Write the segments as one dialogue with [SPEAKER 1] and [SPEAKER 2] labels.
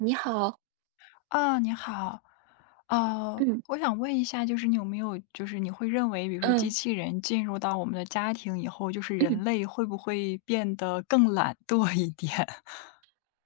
[SPEAKER 1] 你好，
[SPEAKER 2] 啊，你好，
[SPEAKER 1] 嗯
[SPEAKER 2] 我想问一下，就是你有没有，就是你会认为，比如说机
[SPEAKER 1] 嗯
[SPEAKER 2] 器人进入到我们的家庭以后，就是
[SPEAKER 1] 嗯。
[SPEAKER 2] 人类会不会变得更懒惰一点？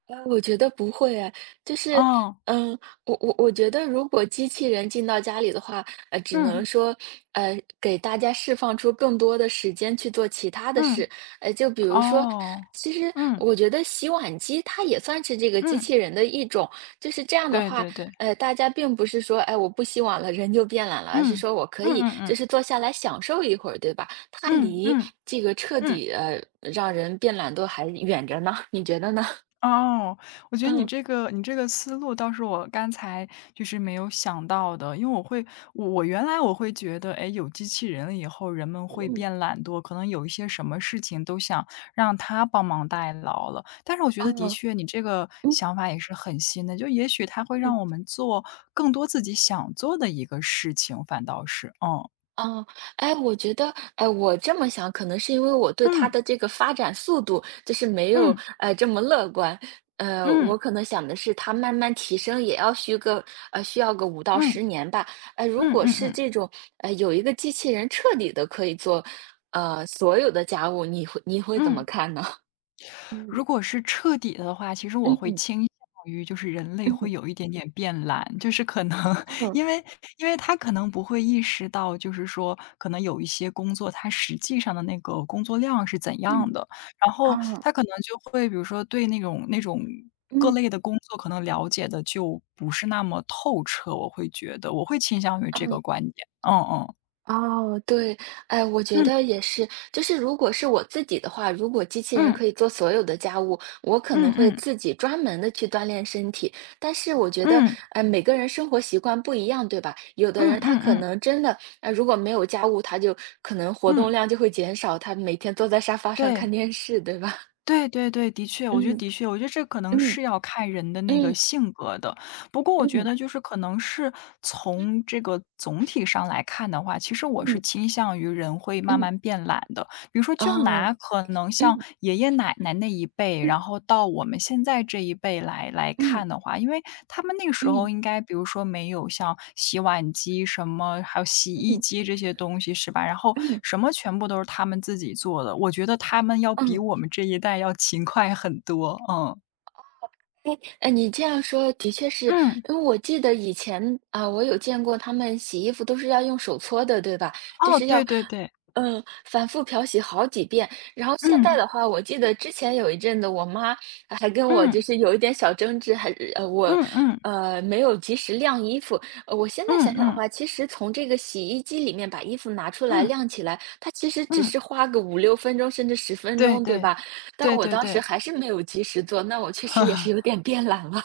[SPEAKER 1] 我觉得不会哎，就是，
[SPEAKER 2] 哦，
[SPEAKER 1] 嗯，我觉得如果机器人进到家里的话，只能
[SPEAKER 2] 嗯
[SPEAKER 1] 说，给大家释放出更多的时间去做其他的事，
[SPEAKER 2] 嗯，
[SPEAKER 1] 就比如说，
[SPEAKER 2] 哦，
[SPEAKER 1] 其实
[SPEAKER 2] 嗯
[SPEAKER 1] 我觉得洗碗机它也算是这个机
[SPEAKER 2] 嗯，
[SPEAKER 1] 器人的一种，就是这样的
[SPEAKER 2] 对
[SPEAKER 1] 话，
[SPEAKER 2] 对对，
[SPEAKER 1] 大家并不是说，哎，我不洗碗了，人就变懒了，而是
[SPEAKER 2] 嗯
[SPEAKER 1] 说我可
[SPEAKER 2] 嗯
[SPEAKER 1] 以
[SPEAKER 2] 嗯
[SPEAKER 1] 就
[SPEAKER 2] 嗯
[SPEAKER 1] 是坐下来享受一会儿，对吧？它
[SPEAKER 2] 嗯
[SPEAKER 1] 离
[SPEAKER 2] 嗯
[SPEAKER 1] 这个彻
[SPEAKER 2] 嗯。
[SPEAKER 1] 底让人变懒惰还远着呢，你觉得呢？
[SPEAKER 2] 哦，我 觉得你
[SPEAKER 1] 嗯。
[SPEAKER 2] 这个你这个思路倒是我刚才就是没有想到的，因为我原来我会觉得，哎，有机器人了以后，人们
[SPEAKER 1] 嗯
[SPEAKER 2] 会
[SPEAKER 1] 嗯，
[SPEAKER 2] 变懒惰，可能有一些什么事情都想让他帮忙代劳了。但是我觉得的
[SPEAKER 1] 哦，
[SPEAKER 2] 确，你这个
[SPEAKER 1] 嗯
[SPEAKER 2] 想法也是很新的，就也许它会
[SPEAKER 1] 嗯，
[SPEAKER 2] 让我们做更多自己想做的一个事情，反倒是，嗯
[SPEAKER 1] 哦，哎，我觉得，哎，我这么想，可能是因为我对它
[SPEAKER 2] 嗯
[SPEAKER 1] 的这个发展速度，就是没有，
[SPEAKER 2] 嗯
[SPEAKER 1] 这么乐观。我
[SPEAKER 2] 嗯
[SPEAKER 1] 可能想的是，它慢慢提升也要需个，呃，需要个五到十
[SPEAKER 2] 嗯
[SPEAKER 1] 年吧。哎，如
[SPEAKER 2] 嗯嗯
[SPEAKER 1] 果
[SPEAKER 2] 嗯
[SPEAKER 1] 是
[SPEAKER 2] 嗯
[SPEAKER 1] 这种，有一个机器人彻底的可以做，所有的家务，你会怎么
[SPEAKER 2] 嗯。
[SPEAKER 1] 看呢？嗯，
[SPEAKER 2] 如果是彻底的话，其实我会
[SPEAKER 1] 嗯，
[SPEAKER 2] 倾向于就是人类会
[SPEAKER 1] 嗯，
[SPEAKER 2] 有一点点变懒，就是可能
[SPEAKER 1] 嗯，
[SPEAKER 2] 因为他可能不会意识到，就是说可能有一些工作，它实际上的那个工作量是怎样
[SPEAKER 1] 嗯，
[SPEAKER 2] 的，然后
[SPEAKER 1] 嗯，
[SPEAKER 2] 他可能就会比如说对那种那种。各
[SPEAKER 1] 嗯。
[SPEAKER 2] 类的工作可能了解的就不是那么透彻，我会觉得我会倾向于这个观点。嗯嗯
[SPEAKER 1] 哦，对，哎，我觉得也是，就是如果是我自己的话，如果机器人
[SPEAKER 2] 嗯
[SPEAKER 1] 可以做所有的家务，我可能
[SPEAKER 2] 嗯
[SPEAKER 1] 会
[SPEAKER 2] 嗯
[SPEAKER 1] 自己专门的去锻炼身体。但是我觉得，
[SPEAKER 2] 嗯嗯
[SPEAKER 1] 每个人生活习惯不一样，对吧？有的
[SPEAKER 2] 嗯
[SPEAKER 1] 人
[SPEAKER 2] 嗯
[SPEAKER 1] 他
[SPEAKER 2] 嗯
[SPEAKER 1] 可
[SPEAKER 2] 嗯，
[SPEAKER 1] 能真的，如果没有家务，他就可能活动
[SPEAKER 2] 嗯
[SPEAKER 1] 量就会减少，他每天坐在沙发上
[SPEAKER 2] 对。
[SPEAKER 1] 看电视，对吧？
[SPEAKER 2] 对对对，的确，我觉得
[SPEAKER 1] 嗯
[SPEAKER 2] 的确，我觉得这可能
[SPEAKER 1] 嗯
[SPEAKER 2] 是要看人的那个
[SPEAKER 1] 嗯
[SPEAKER 2] 性格的。不过我觉
[SPEAKER 1] 嗯
[SPEAKER 2] 得就是可能是从这个总体上来看的话，其实我
[SPEAKER 1] 嗯
[SPEAKER 2] 是倾向于人会慢
[SPEAKER 1] 嗯，
[SPEAKER 2] 慢变懒的。比如说，就
[SPEAKER 1] 哦，
[SPEAKER 2] 拿可能像
[SPEAKER 1] 嗯
[SPEAKER 2] 爷爷奶奶那一辈，
[SPEAKER 1] 嗯
[SPEAKER 2] 然后到我们现在这一辈来
[SPEAKER 1] 嗯
[SPEAKER 2] 看的话，因为他们那个时
[SPEAKER 1] 嗯
[SPEAKER 2] 候应该，比如说没有像洗碗机什么，还有洗衣
[SPEAKER 1] 嗯
[SPEAKER 2] 机这些东西，是吧？然后
[SPEAKER 1] 嗯嗯
[SPEAKER 2] 什么全部都是他们自己做的，我觉得他们要比
[SPEAKER 1] 嗯。
[SPEAKER 2] 我们这一代要勤快很多，嗯。
[SPEAKER 1] 哎，你这样说的确是，
[SPEAKER 2] 嗯，
[SPEAKER 1] 因为我记得以前啊，我有见过他们洗衣服都是要用手搓的，对吧？就
[SPEAKER 2] 哦，
[SPEAKER 1] 是要，
[SPEAKER 2] 对对对，
[SPEAKER 1] 反复漂洗好几遍。然后现在
[SPEAKER 2] 嗯，
[SPEAKER 1] 的话，我记得之前有一阵子，我妈还跟我就
[SPEAKER 2] 嗯，
[SPEAKER 1] 是有一点小争执，还我
[SPEAKER 2] 嗯嗯，
[SPEAKER 1] 没有及时晾衣服。我现在
[SPEAKER 2] 嗯
[SPEAKER 1] 想想的
[SPEAKER 2] 嗯，
[SPEAKER 1] 话，其实从这个洗衣机里面把衣服拿出来
[SPEAKER 2] 嗯
[SPEAKER 1] 晾起来，它其实只
[SPEAKER 2] 嗯，
[SPEAKER 1] 是花个5、6分钟甚至十分
[SPEAKER 2] 对
[SPEAKER 1] 钟，对
[SPEAKER 2] 对，
[SPEAKER 1] 吧？但
[SPEAKER 2] 对
[SPEAKER 1] 我
[SPEAKER 2] 对
[SPEAKER 1] 当时
[SPEAKER 2] 对。
[SPEAKER 1] 还是没有及时做，那我确实也是有 点变懒了。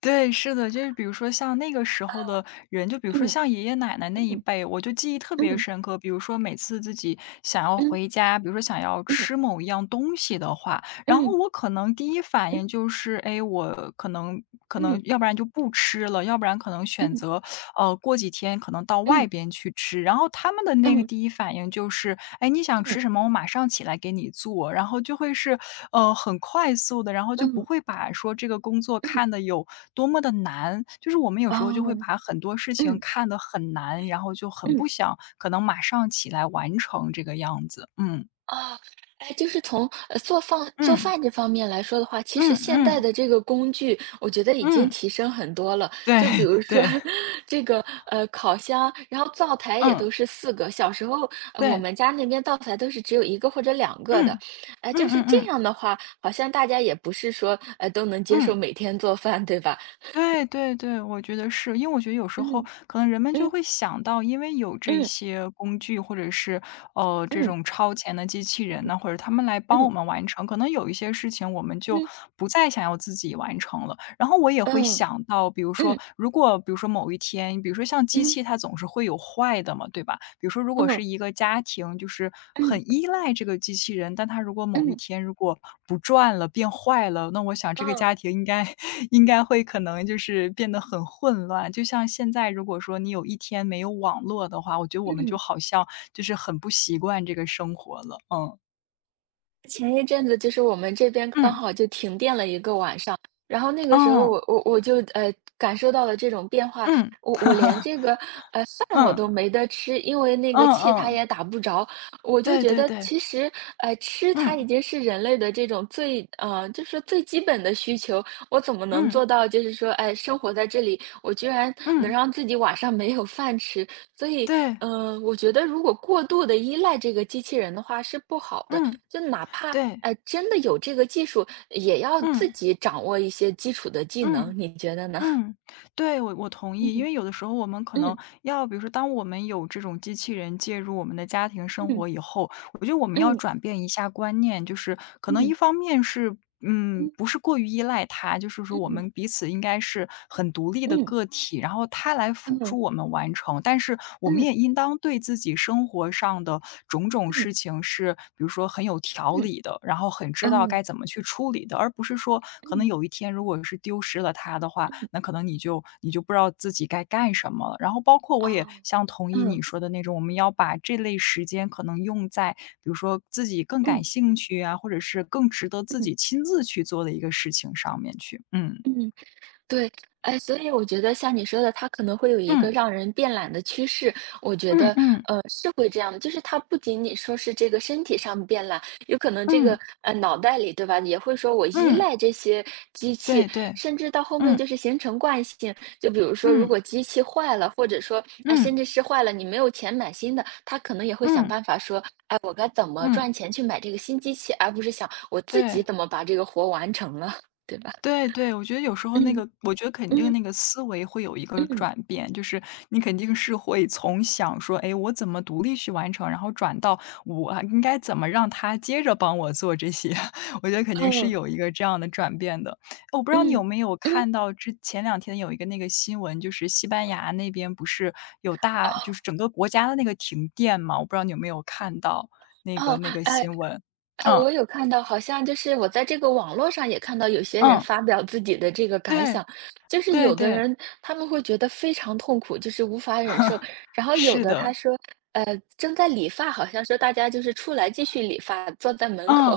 [SPEAKER 2] 对，是的，就是比如说像那个时候的人，就比 如说
[SPEAKER 1] 嗯
[SPEAKER 2] 像爷爷奶奶那一
[SPEAKER 1] 嗯
[SPEAKER 2] 辈，我就记忆特别
[SPEAKER 1] 嗯
[SPEAKER 2] 深刻。比如说每次自己想要
[SPEAKER 1] 嗯
[SPEAKER 2] 回家，比如说想要吃某一样东西的话，然后
[SPEAKER 1] 嗯
[SPEAKER 2] 我可能第一反应
[SPEAKER 1] 嗯
[SPEAKER 2] 就是，哎，我可能
[SPEAKER 1] 嗯
[SPEAKER 2] 要不然就不吃了，要不然可能选
[SPEAKER 1] 嗯
[SPEAKER 2] 择过几天可能到外
[SPEAKER 1] 嗯
[SPEAKER 2] 边去吃。然后他们的那个
[SPEAKER 1] 嗯
[SPEAKER 2] 第一反应就是："哎，你想
[SPEAKER 1] 嗯
[SPEAKER 2] 吃什么？我马上起来给你做。"然后就会是，很快速的，然后就
[SPEAKER 1] 嗯
[SPEAKER 2] 不
[SPEAKER 1] 嗯
[SPEAKER 2] 会把说这个工作
[SPEAKER 1] 嗯，
[SPEAKER 2] 看得有多么的难。就是我们有时候就会
[SPEAKER 1] 哦，
[SPEAKER 2] 把很多事情
[SPEAKER 1] 嗯
[SPEAKER 2] 看得很难，然后就很
[SPEAKER 1] 嗯。
[SPEAKER 2] 不想可能马上起来完成这个样子。嗯，
[SPEAKER 1] 啊，哎，就是从做饭做
[SPEAKER 2] 嗯，
[SPEAKER 1] 饭这方面来说的话，其实
[SPEAKER 2] 嗯
[SPEAKER 1] 现代
[SPEAKER 2] 嗯，
[SPEAKER 1] 的这个工具，我觉得已经
[SPEAKER 2] 嗯，
[SPEAKER 1] 提升很多了。
[SPEAKER 2] 对
[SPEAKER 1] 就比如 说
[SPEAKER 2] 对，
[SPEAKER 1] 这个烤箱，然后灶台也
[SPEAKER 2] 嗯，
[SPEAKER 1] 都是四个。小时候，我
[SPEAKER 2] 对，
[SPEAKER 1] 们家那边灶台都是只有一个或者两个的。
[SPEAKER 2] 嗯，
[SPEAKER 1] 哎，
[SPEAKER 2] 嗯
[SPEAKER 1] 就
[SPEAKER 2] 嗯
[SPEAKER 1] 是
[SPEAKER 2] 嗯，
[SPEAKER 1] 这
[SPEAKER 2] 嗯。
[SPEAKER 1] 样的话，好像大家也不是说都能接受
[SPEAKER 2] 嗯
[SPEAKER 1] 每天做饭，对吧？
[SPEAKER 2] 对对对，我觉得是。因为我觉得有时候
[SPEAKER 1] 嗯
[SPEAKER 2] 可能人们就
[SPEAKER 1] 嗯
[SPEAKER 2] 会想到，因为有这
[SPEAKER 1] 嗯
[SPEAKER 2] 些工具或者是，这
[SPEAKER 1] 嗯
[SPEAKER 2] 种超前的机器人呢，或者他们来帮我
[SPEAKER 1] 嗯
[SPEAKER 2] 们完成，可能有一些事情我们就
[SPEAKER 1] 嗯
[SPEAKER 2] 不再想要自己完成了。然后我也会
[SPEAKER 1] 嗯
[SPEAKER 2] 想到，比如说，
[SPEAKER 1] 嗯
[SPEAKER 2] 如果比如说某一天，比如说像机
[SPEAKER 1] 嗯嗯
[SPEAKER 2] 器它总是会有坏的嘛，对吧？比如说如果
[SPEAKER 1] 嗯
[SPEAKER 2] 是一个家庭，就是很
[SPEAKER 1] 嗯
[SPEAKER 2] 很依赖这个机器人，但它如果某一
[SPEAKER 1] 嗯
[SPEAKER 2] 天如果不转了，变坏了，那我想这个
[SPEAKER 1] 嗯
[SPEAKER 2] 家庭应该 应该会可能就是变得很混乱。就像现在，如果说你有一天没有网络的话，我觉得我们就
[SPEAKER 1] 嗯。
[SPEAKER 2] 好像就是很不习惯这个生活了。嗯
[SPEAKER 1] 前一阵子就是我们这边刚
[SPEAKER 2] 嗯
[SPEAKER 1] 好就停电了一个晚上，然后那个时候
[SPEAKER 2] 嗯
[SPEAKER 1] 我就感受到了这种变化，
[SPEAKER 2] 嗯
[SPEAKER 1] 我连这个饭我都
[SPEAKER 2] 嗯
[SPEAKER 1] 没得吃，因为那
[SPEAKER 2] 嗯
[SPEAKER 1] 个气它也
[SPEAKER 2] 嗯，
[SPEAKER 1] 打不着，我就
[SPEAKER 2] 对
[SPEAKER 1] 觉
[SPEAKER 2] 对
[SPEAKER 1] 得
[SPEAKER 2] 对，
[SPEAKER 1] 其实吃它已
[SPEAKER 2] 嗯
[SPEAKER 1] 经是人类的这种就是说最基本的需求，我怎么能
[SPEAKER 2] 嗯
[SPEAKER 1] 做到就是说哎生活在这里，我居然能
[SPEAKER 2] 嗯，
[SPEAKER 1] 让自己晚上没有饭吃？所以
[SPEAKER 2] 对，
[SPEAKER 1] 我觉得如果过度的依赖这个机器人的话是不好的。
[SPEAKER 2] 嗯
[SPEAKER 1] 就哪怕，
[SPEAKER 2] 对，
[SPEAKER 1] 哎，真的有这个技术，也要自
[SPEAKER 2] 嗯
[SPEAKER 1] 己掌握一些基础的技能，
[SPEAKER 2] 嗯。
[SPEAKER 1] 你觉得呢？
[SPEAKER 2] 嗯，对，我同意。因
[SPEAKER 1] 嗯，
[SPEAKER 2] 为有的时候我们可能
[SPEAKER 1] 嗯，
[SPEAKER 2] 要比如说，当我们有这种机器人介入我们的家庭生
[SPEAKER 1] 嗯，
[SPEAKER 2] 活以后，我觉得我们要
[SPEAKER 1] 嗯，
[SPEAKER 2] 转变一下观念，就是可能
[SPEAKER 1] 嗯，
[SPEAKER 2] 一方面是，嗯，不是过于依赖它，就是说我
[SPEAKER 1] 嗯，
[SPEAKER 2] 们彼此应该是很独立的
[SPEAKER 1] 嗯，嗯，
[SPEAKER 2] 个体，然后它来辅
[SPEAKER 1] 嗯，
[SPEAKER 2] 助我们完成。但是我们
[SPEAKER 1] 嗯，
[SPEAKER 2] 也应当对自己生活上的种种
[SPEAKER 1] 嗯，
[SPEAKER 2] 事情是，比如说很有条
[SPEAKER 1] 嗯，
[SPEAKER 2] 理的，然后很知道
[SPEAKER 1] 嗯，
[SPEAKER 2] 该怎么去处理的，而不是说可能
[SPEAKER 1] 嗯，
[SPEAKER 2] 有一天如果是丢失了它的话，
[SPEAKER 1] 嗯，
[SPEAKER 2] 那可能你就不知道自己该干什么了。然后包括我也
[SPEAKER 1] 啊
[SPEAKER 2] 像同意
[SPEAKER 1] 嗯，
[SPEAKER 2] 你说的那种，我们要把这类时间可能用在比如说自己更
[SPEAKER 1] 嗯，
[SPEAKER 2] 感兴趣啊，或者是更值得自
[SPEAKER 1] 嗯，
[SPEAKER 2] 己亲自去做的一个事情上面去。嗯，
[SPEAKER 1] 嗯。对，哎，所以我觉得像你说的，它可能会有一个
[SPEAKER 2] 嗯，
[SPEAKER 1] 让人变懒的趋势，我觉
[SPEAKER 2] 嗯
[SPEAKER 1] 得，
[SPEAKER 2] 嗯
[SPEAKER 1] 是会这样的。就是它不仅仅说是这个身体上变懒，有可能这个
[SPEAKER 2] 嗯
[SPEAKER 1] 脑袋里，对吧，也会说我依
[SPEAKER 2] 嗯，
[SPEAKER 1] 赖这些机器，
[SPEAKER 2] 对对，
[SPEAKER 1] 甚至到后面
[SPEAKER 2] 嗯
[SPEAKER 1] 就是形成惯性。就比如说，如
[SPEAKER 2] 嗯
[SPEAKER 1] 果机器坏了，或者说哎，
[SPEAKER 2] 嗯
[SPEAKER 1] 甚至是坏了，你没有钱买新的，他可能也会想
[SPEAKER 2] 嗯
[SPEAKER 1] 办法说，哎，我该怎么
[SPEAKER 2] 嗯，
[SPEAKER 1] 赚钱去买这个新机器，而不是想我自己
[SPEAKER 2] 对。
[SPEAKER 1] 怎么把这个活完成了，对吧？
[SPEAKER 2] 对对，我觉得有时候那
[SPEAKER 1] 嗯
[SPEAKER 2] 个我觉得肯定
[SPEAKER 1] 嗯
[SPEAKER 2] 那个思维会有一个
[SPEAKER 1] 嗯。
[SPEAKER 2] 转变，就是你肯定是会从想说，哎，我怎么独立去完成，然后转到我啊应该怎么让他接着帮我做这些，我觉得肯定是
[SPEAKER 1] 嗯，
[SPEAKER 2] 有一个这样的转变的。我不知道你有
[SPEAKER 1] 嗯，
[SPEAKER 2] 没有
[SPEAKER 1] 嗯，
[SPEAKER 2] 看到之前两天有一个那个新闻，就是西班牙那边不是有大就是整个国家的那个停电嘛，我不知道你有没有看到那
[SPEAKER 1] 哦，
[SPEAKER 2] 个
[SPEAKER 1] 哦，
[SPEAKER 2] 那个
[SPEAKER 1] 哎，
[SPEAKER 2] 新闻。
[SPEAKER 1] 哎，
[SPEAKER 2] 嗯，
[SPEAKER 1] 我有看到，好像就是我在这个网络上也看到有些人
[SPEAKER 2] 嗯，
[SPEAKER 1] 发表自己的这个感
[SPEAKER 2] 对，
[SPEAKER 1] 想，就是
[SPEAKER 2] 对
[SPEAKER 1] 有的
[SPEAKER 2] 对。
[SPEAKER 1] 人他们会觉得非常痛苦，就是无法忍受，然后有
[SPEAKER 2] 是
[SPEAKER 1] 的他
[SPEAKER 2] 的，
[SPEAKER 1] 说，呃，正在理发，好像说大家就是出来继续理发，坐在门口，
[SPEAKER 2] 嗯，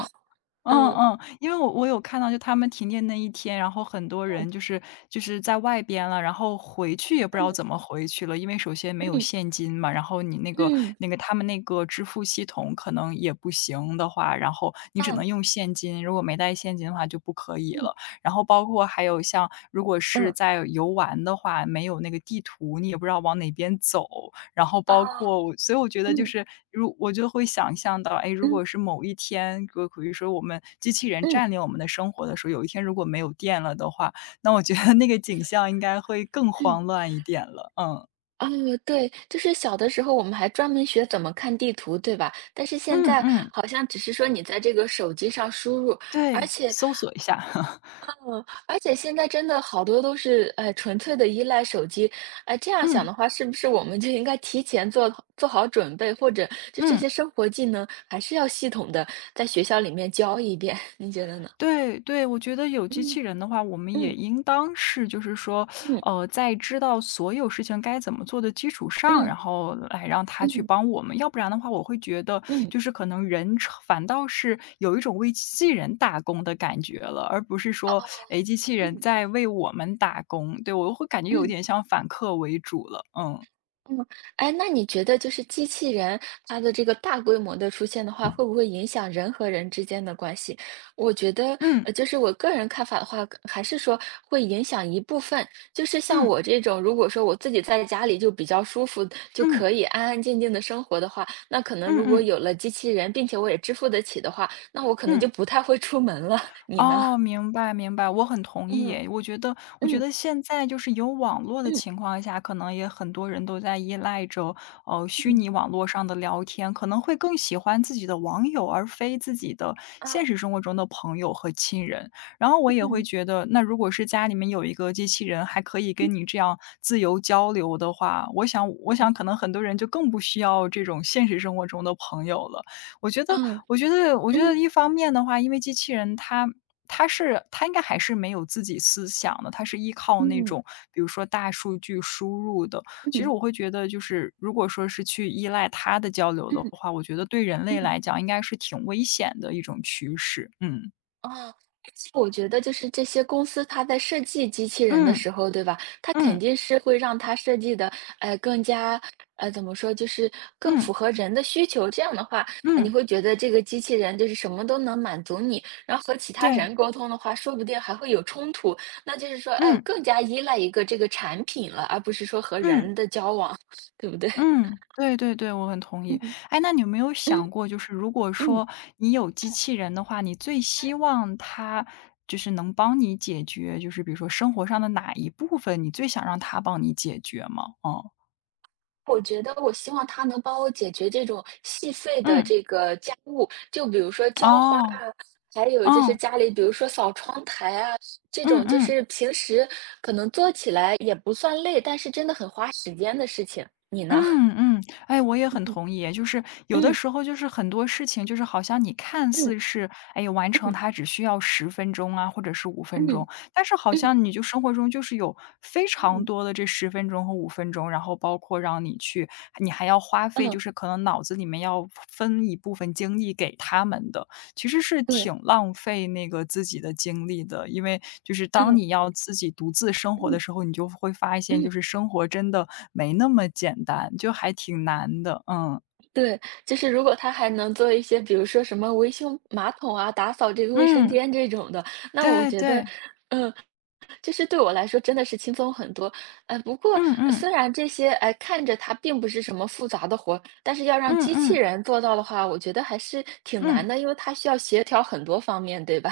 [SPEAKER 2] 嗯
[SPEAKER 1] 嗯，
[SPEAKER 2] 嗯，因为我有看到就他们停电那一天，然后很多
[SPEAKER 1] 嗯，
[SPEAKER 2] 人就是就是在外边了，然后回去也不知道怎么回去了，因为首先没有
[SPEAKER 1] 嗯，
[SPEAKER 2] 现金嘛，然后你那个
[SPEAKER 1] 嗯，
[SPEAKER 2] 那个他们那个支付系统可能也不行的话，然后你
[SPEAKER 1] 嗯，
[SPEAKER 2] 只能
[SPEAKER 1] 嗯，
[SPEAKER 2] 用现金，如果没带现金的话就不可以
[SPEAKER 1] 嗯
[SPEAKER 2] 了。然后包括还有像如果是
[SPEAKER 1] 嗯，
[SPEAKER 2] 在游玩的话，没有那个地图，你也不知道往哪边走，然后
[SPEAKER 1] 啊
[SPEAKER 2] 包括我所以我觉得就
[SPEAKER 1] 嗯，
[SPEAKER 2] 是如我就会想象到，哎，如
[SPEAKER 1] 嗯，
[SPEAKER 2] 果是某一天，如果比如说我们机器人
[SPEAKER 1] 嗯，
[SPEAKER 2] 占领我们的生活的时候，有一天如果没有电了的话，那我觉得那个景象应该会更
[SPEAKER 1] 嗯。
[SPEAKER 2] 慌乱一点了，嗯。
[SPEAKER 1] 哦，对，就是小的时候我们还专门学怎么看地图，对吧？但是现
[SPEAKER 2] 嗯
[SPEAKER 1] 在
[SPEAKER 2] 嗯，
[SPEAKER 1] 好像只是说你在这个手机上输入，而
[SPEAKER 2] 对。
[SPEAKER 1] 且
[SPEAKER 2] 搜索一下。
[SPEAKER 1] 而且现在真的好多都是，纯粹的依赖手机。哎，这样想
[SPEAKER 2] 嗯
[SPEAKER 1] 的话，是不是我们就应该提前做好准备，或者就这
[SPEAKER 2] 嗯。
[SPEAKER 1] 些生活技能还是要系统的在学校里面教一遍，你觉得呢？
[SPEAKER 2] 对对，我觉得有机
[SPEAKER 1] 嗯，
[SPEAKER 2] 器人的话，我们也
[SPEAKER 1] 嗯，
[SPEAKER 2] 应当是就是说，
[SPEAKER 1] 嗯，
[SPEAKER 2] 在知道所有事情该怎么做的基础上，
[SPEAKER 1] 嗯，
[SPEAKER 2] 然后来让它去
[SPEAKER 1] 嗯，
[SPEAKER 2] 帮我们。要不然的话，我会觉得
[SPEAKER 1] 嗯，
[SPEAKER 2] 就是可能人成反倒是有一种为机器人打工的感觉了，而不是说，哎，机器
[SPEAKER 1] 嗯，
[SPEAKER 2] 人
[SPEAKER 1] 嗯
[SPEAKER 2] 在为我们打工。对，我会感觉有
[SPEAKER 1] 嗯。
[SPEAKER 2] 点像反客为主了。嗯。
[SPEAKER 1] 嗯，哎，那你觉得就是机器人它的这个大规模的出现的话，会不会影响人和人之间的关系？我觉得，
[SPEAKER 2] 嗯，
[SPEAKER 1] 就是我个人看法的话，还是说会影响一部分。就是像
[SPEAKER 2] 嗯，
[SPEAKER 1] 我这种，如果说我自己在家里就比较舒服，就
[SPEAKER 2] 嗯，
[SPEAKER 1] 可以安安静静的生活的话，那可能
[SPEAKER 2] 嗯
[SPEAKER 1] 如
[SPEAKER 2] 嗯
[SPEAKER 1] 果
[SPEAKER 2] 嗯。
[SPEAKER 1] 有了机器人，并且我也支付得起的话，那我可能就
[SPEAKER 2] 嗯。
[SPEAKER 1] 不太会出门了。你呢？
[SPEAKER 2] 哦，明白明白，我很同意
[SPEAKER 1] 嗯
[SPEAKER 2] 耶我觉得我觉
[SPEAKER 1] 嗯
[SPEAKER 2] 得现在就是有网络的
[SPEAKER 1] 嗯
[SPEAKER 2] 情况下，可能也很多人都在依赖着，虚
[SPEAKER 1] 嗯
[SPEAKER 2] 拟网络上的聊天，可能会更喜欢自己的网友，而非自己的现
[SPEAKER 1] 啊
[SPEAKER 2] 实生活中的朋友和亲人。然后我也会
[SPEAKER 1] 嗯
[SPEAKER 2] 觉得，那如果是家里面有一个机器人，还可以
[SPEAKER 1] 嗯
[SPEAKER 2] 跟你这样自由交流的话，我想我
[SPEAKER 1] 嗯
[SPEAKER 2] 想可能很多人就更不需要这种现实生活中的朋友了。我觉得，
[SPEAKER 1] 嗯
[SPEAKER 2] 我觉得
[SPEAKER 1] 嗯
[SPEAKER 2] 一方面的话，因为机器人它他是他应该还是没有自己思想的，他是依靠那种比如说大数据输入的。其实
[SPEAKER 1] 嗯
[SPEAKER 2] 我会觉得，就是如果说是去依赖他的交流的
[SPEAKER 1] 嗯。
[SPEAKER 2] 话，我觉得对人类
[SPEAKER 1] 嗯，
[SPEAKER 2] 来讲应该是挺危险的一种趋势。嗯
[SPEAKER 1] 啊，其实我觉得就是这些公司，它在设计机器人的
[SPEAKER 2] 嗯
[SPEAKER 1] 时候，对吧？它肯
[SPEAKER 2] 嗯
[SPEAKER 1] 定是会让它设计的，更加，怎么说，就是更符
[SPEAKER 2] 嗯
[SPEAKER 1] 合人的需求。这样的话，你
[SPEAKER 2] 嗯，
[SPEAKER 1] 会觉得这个机器人就是什么都能满足你，然后和其他
[SPEAKER 2] 对，
[SPEAKER 1] 人沟通的话，说不定还会有冲突。那就是说，哎，我
[SPEAKER 2] 嗯
[SPEAKER 1] 更加依赖一个这个产品了，而不是说和
[SPEAKER 2] 嗯。
[SPEAKER 1] 人的交往，对不对？
[SPEAKER 2] 嗯，对对对，我很同意。
[SPEAKER 1] 嗯
[SPEAKER 2] 哎，那你有没有
[SPEAKER 1] 嗯
[SPEAKER 2] 想过，就是如果
[SPEAKER 1] 嗯。
[SPEAKER 2] 说你有机器人的话，你最希 望它就是能帮你解决，就是比如说生活上的哪一部分，你最想让它帮你解决吗？哦，
[SPEAKER 1] 我觉得我希望他能帮我解决这种细碎的
[SPEAKER 2] 嗯，
[SPEAKER 1] 这个家务，就比如说浇花
[SPEAKER 2] 哦，
[SPEAKER 1] 啊，还有就是
[SPEAKER 2] 哦，
[SPEAKER 1] 家里比如说扫窗台啊，这
[SPEAKER 2] 嗯
[SPEAKER 1] 种就
[SPEAKER 2] 嗯。
[SPEAKER 1] 是平时可能做起来也不算累，但是真的很花时间的事情。你呢？
[SPEAKER 2] 嗯嗯，哎，我也很同意。就是 有的
[SPEAKER 1] 嗯
[SPEAKER 2] 时候，就是很多事情，就是好像你看
[SPEAKER 1] 嗯
[SPEAKER 2] 似是，哎，完成
[SPEAKER 1] 嗯
[SPEAKER 2] 它只需要十分钟啊，或者是五
[SPEAKER 1] 嗯
[SPEAKER 2] 分钟，但是好
[SPEAKER 1] 嗯
[SPEAKER 2] 像你就生活中就是有非常
[SPEAKER 1] 嗯
[SPEAKER 2] 多的这十分钟和五分钟，然后包括让你去，你还要花
[SPEAKER 1] 嗯
[SPEAKER 2] 费，就
[SPEAKER 1] 嗯，
[SPEAKER 2] 是可能脑子里面要分一部分精力给他们的。其实是
[SPEAKER 1] 对，
[SPEAKER 2] 挺浪费那个自己的精力的。因为就是当
[SPEAKER 1] 嗯
[SPEAKER 2] 你要自己独自生活
[SPEAKER 1] 嗯
[SPEAKER 2] 的时候，你就会发现
[SPEAKER 1] 嗯。
[SPEAKER 2] 就是生活真的没那么简单，就还挺难的，嗯。
[SPEAKER 1] 对，就是如果他还能做一些，比如说什么维修马桶啊、打扫这个卫生
[SPEAKER 2] 嗯，
[SPEAKER 1] 间这种的，那我
[SPEAKER 2] 对
[SPEAKER 1] 觉得，
[SPEAKER 2] 对，
[SPEAKER 1] 嗯，就是对我来说真的是轻松很多。不过
[SPEAKER 2] 嗯嗯，
[SPEAKER 1] 虽然这些，哎，看着它并不是什么复杂的活，但是要让
[SPEAKER 2] 嗯
[SPEAKER 1] 机器
[SPEAKER 2] 嗯，
[SPEAKER 1] 人做到的话，我觉得还是挺难
[SPEAKER 2] 嗯。
[SPEAKER 1] 的，因为它需要协调很多方面，对吧？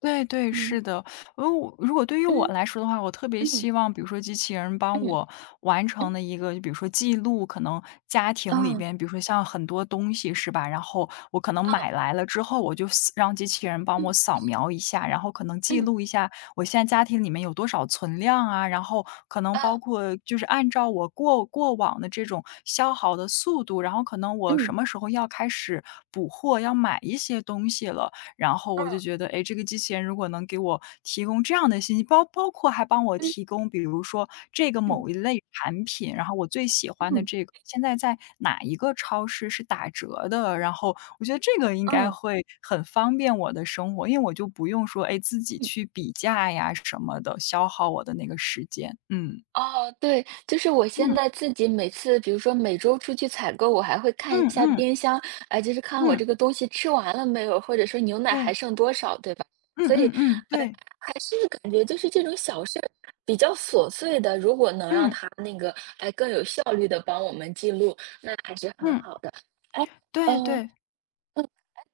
[SPEAKER 2] 对对，
[SPEAKER 1] 嗯
[SPEAKER 2] 是的。我如果对于我
[SPEAKER 1] 嗯
[SPEAKER 2] 来说的话，我特别
[SPEAKER 1] 嗯
[SPEAKER 2] 希望，比如说机器人帮
[SPEAKER 1] 嗯
[SPEAKER 2] 我完成
[SPEAKER 1] 嗯，
[SPEAKER 2] 的一个，就比如说记录，可能家庭里
[SPEAKER 1] 嗯
[SPEAKER 2] 边，比如说像很多东西是吧？然后我可能买来了之后，我就扫让机器人帮我
[SPEAKER 1] 嗯
[SPEAKER 2] 扫描一下，然后可能记
[SPEAKER 1] 嗯嗯
[SPEAKER 2] 录一下我现在家庭里面有多少存量啊，然后可能包括就是按照我过往的这种消耗的速度，然后可能我
[SPEAKER 1] 嗯
[SPEAKER 2] 什
[SPEAKER 1] 嗯
[SPEAKER 2] 么时候要开始补货，要买一些东西了。然后我就
[SPEAKER 1] 嗯
[SPEAKER 2] 觉得，哎，这个机器人如果能给我提供这样的信息，包括还帮我
[SPEAKER 1] 嗯
[SPEAKER 2] 提供，比如说这个
[SPEAKER 1] 嗯
[SPEAKER 2] 某一类产品，然后我最喜欢的
[SPEAKER 1] 嗯
[SPEAKER 2] 这个现在在哪一个超市是打折的，然后我觉得这个应
[SPEAKER 1] 嗯
[SPEAKER 2] 该
[SPEAKER 1] 嗯
[SPEAKER 2] 会很方便我的生活，因为我就不用说，哎，自己
[SPEAKER 1] 嗯。
[SPEAKER 2] 去比价呀什么的，消耗我的那个时间。嗯。
[SPEAKER 1] 哦，对，就是我现在
[SPEAKER 2] 嗯
[SPEAKER 1] 自己每次，比如说每周出去采购，我还会看一
[SPEAKER 2] 嗯
[SPEAKER 1] 下
[SPEAKER 2] 嗯
[SPEAKER 1] 冰箱，哎，就是看我
[SPEAKER 2] 嗯，
[SPEAKER 1] 这个东西吃完了没有，或者说牛奶还
[SPEAKER 2] 对，
[SPEAKER 1] 剩多少，对吧？
[SPEAKER 2] 嗯
[SPEAKER 1] 所以，
[SPEAKER 2] 嗯嗯，
[SPEAKER 1] 呃，
[SPEAKER 2] 对，
[SPEAKER 1] 还是感觉就是这种小事儿，比较琐碎的，如果能让
[SPEAKER 2] 嗯
[SPEAKER 1] 它那个，哎，更有效率的帮我们记录，那还是很
[SPEAKER 2] 嗯，
[SPEAKER 1] 好的。哎，
[SPEAKER 2] 对
[SPEAKER 1] 嗯、
[SPEAKER 2] 对，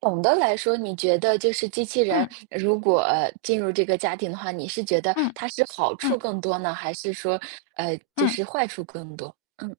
[SPEAKER 1] 总的来说，你觉得就是机器人
[SPEAKER 2] 嗯
[SPEAKER 1] 如果进入这个家庭的话，你是觉得
[SPEAKER 2] 嗯
[SPEAKER 1] 它是好处
[SPEAKER 2] 嗯
[SPEAKER 1] 更多呢，还是说，就
[SPEAKER 2] 嗯。
[SPEAKER 1] 是坏处更多？嗯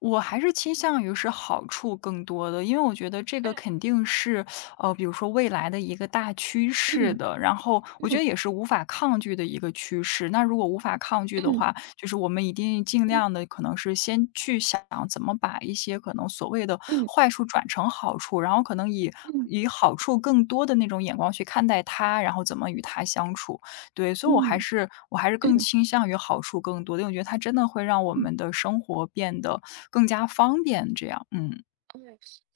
[SPEAKER 2] 我还是倾向于是好处更多的，因为我觉得这个肯定是，比如说未来的一个大趋势
[SPEAKER 1] 嗯
[SPEAKER 2] 的，然后我觉
[SPEAKER 1] 嗯
[SPEAKER 2] 得也是无法抗拒的一个趋势。那如果无法抗拒的
[SPEAKER 1] 嗯
[SPEAKER 2] 话，就是我们一定尽量
[SPEAKER 1] 嗯
[SPEAKER 2] 的，可能是先去想怎么把一些可能所谓的
[SPEAKER 1] 嗯
[SPEAKER 2] 坏处转成好处，然后可能以
[SPEAKER 1] 嗯
[SPEAKER 2] 以好处更多的那种眼光去看待它，然后怎么与它相处。对，所以我还
[SPEAKER 1] 嗯
[SPEAKER 2] 是我还是
[SPEAKER 1] 嗯
[SPEAKER 2] 更
[SPEAKER 1] 嗯
[SPEAKER 2] 倾向于好处更多的，因为我觉得它真的会让我
[SPEAKER 1] 嗯。
[SPEAKER 2] 们的生活变得更加方便这样，嗯。
[SPEAKER 1] 嗯，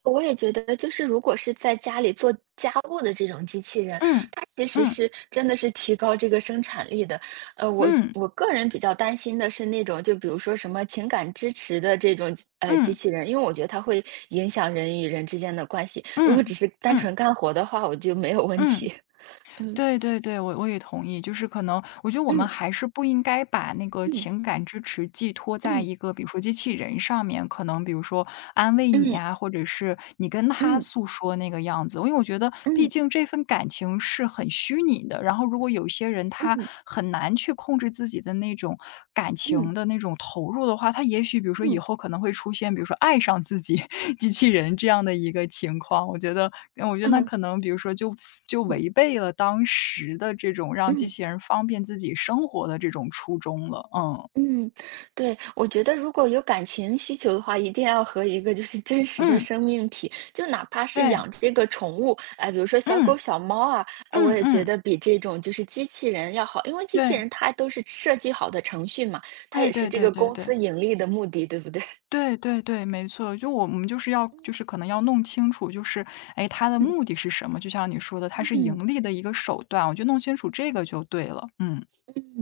[SPEAKER 1] 我也觉得，就是如果是在家里做家务的这种机器人，
[SPEAKER 2] 嗯，
[SPEAKER 1] 它其实
[SPEAKER 2] 嗯，
[SPEAKER 1] 是真的是提高这个生产力的。我
[SPEAKER 2] 嗯，
[SPEAKER 1] 我个人比较担心的是那种，就比如说什么情感支持的这种机
[SPEAKER 2] 嗯，
[SPEAKER 1] 器人，因为我觉得它会影响人与人之间的关系。如果
[SPEAKER 2] 嗯，
[SPEAKER 1] 只是单
[SPEAKER 2] 嗯，
[SPEAKER 1] 纯干活的话，我就没有问
[SPEAKER 2] 嗯，
[SPEAKER 1] 题。嗯
[SPEAKER 2] 对对对，我也同意。就是可能我觉得我们
[SPEAKER 1] 嗯
[SPEAKER 2] 还是不应该把那个
[SPEAKER 1] 嗯
[SPEAKER 2] 情感支持寄托在
[SPEAKER 1] 嗯
[SPEAKER 2] 一个比如说机器人上面，可能比如说安慰你
[SPEAKER 1] 嗯
[SPEAKER 2] 呀，或者是你跟他
[SPEAKER 1] 嗯
[SPEAKER 2] 诉说那个样子。因为我觉得毕
[SPEAKER 1] 嗯
[SPEAKER 2] 竟这份感情是很虚拟的，然后如果有一些人他
[SPEAKER 1] 嗯
[SPEAKER 2] 很难去控制自己的那种感
[SPEAKER 1] 嗯
[SPEAKER 2] 情的那种投入的话，他也许比如说以
[SPEAKER 1] 嗯
[SPEAKER 2] 后可能会出现，比如说爱上自己 机器人这样的一个情况。我觉得嗯我觉得那
[SPEAKER 1] 嗯
[SPEAKER 2] 可能比如说就
[SPEAKER 1] 嗯嗯
[SPEAKER 2] 违背了当时的这种让机
[SPEAKER 1] 嗯。
[SPEAKER 2] 器人方便自己生活的这种初衷了。嗯，
[SPEAKER 1] 嗯，对，我觉得如果有感情需求的话，一定要和一个就是真实的
[SPEAKER 2] 嗯，
[SPEAKER 1] 生命体，就哪怕是
[SPEAKER 2] 对，
[SPEAKER 1] 养这个宠物，哎，比如说小狗、
[SPEAKER 2] 嗯，
[SPEAKER 1] 小猫啊，哎，我
[SPEAKER 2] 嗯
[SPEAKER 1] 也觉
[SPEAKER 2] 嗯，
[SPEAKER 1] 得比这种就是机器人要好，因为机器
[SPEAKER 2] 对，
[SPEAKER 1] 人它都是设计好的程序嘛，它也
[SPEAKER 2] 对
[SPEAKER 1] 是
[SPEAKER 2] 对
[SPEAKER 1] 这个
[SPEAKER 2] 对对
[SPEAKER 1] 公
[SPEAKER 2] 对
[SPEAKER 1] 司
[SPEAKER 2] 对。
[SPEAKER 1] 盈利的目的，对不对？
[SPEAKER 2] 对对对，没错，就我们就是要就是可能要弄清楚，就是哎，它的
[SPEAKER 1] 嗯
[SPEAKER 2] 目的是什么？就像你说的，它
[SPEAKER 1] 嗯
[SPEAKER 2] 是盈
[SPEAKER 1] 嗯
[SPEAKER 2] 利的一个手段，我觉得弄清楚这个就对了。嗯。
[SPEAKER 1] 嗯。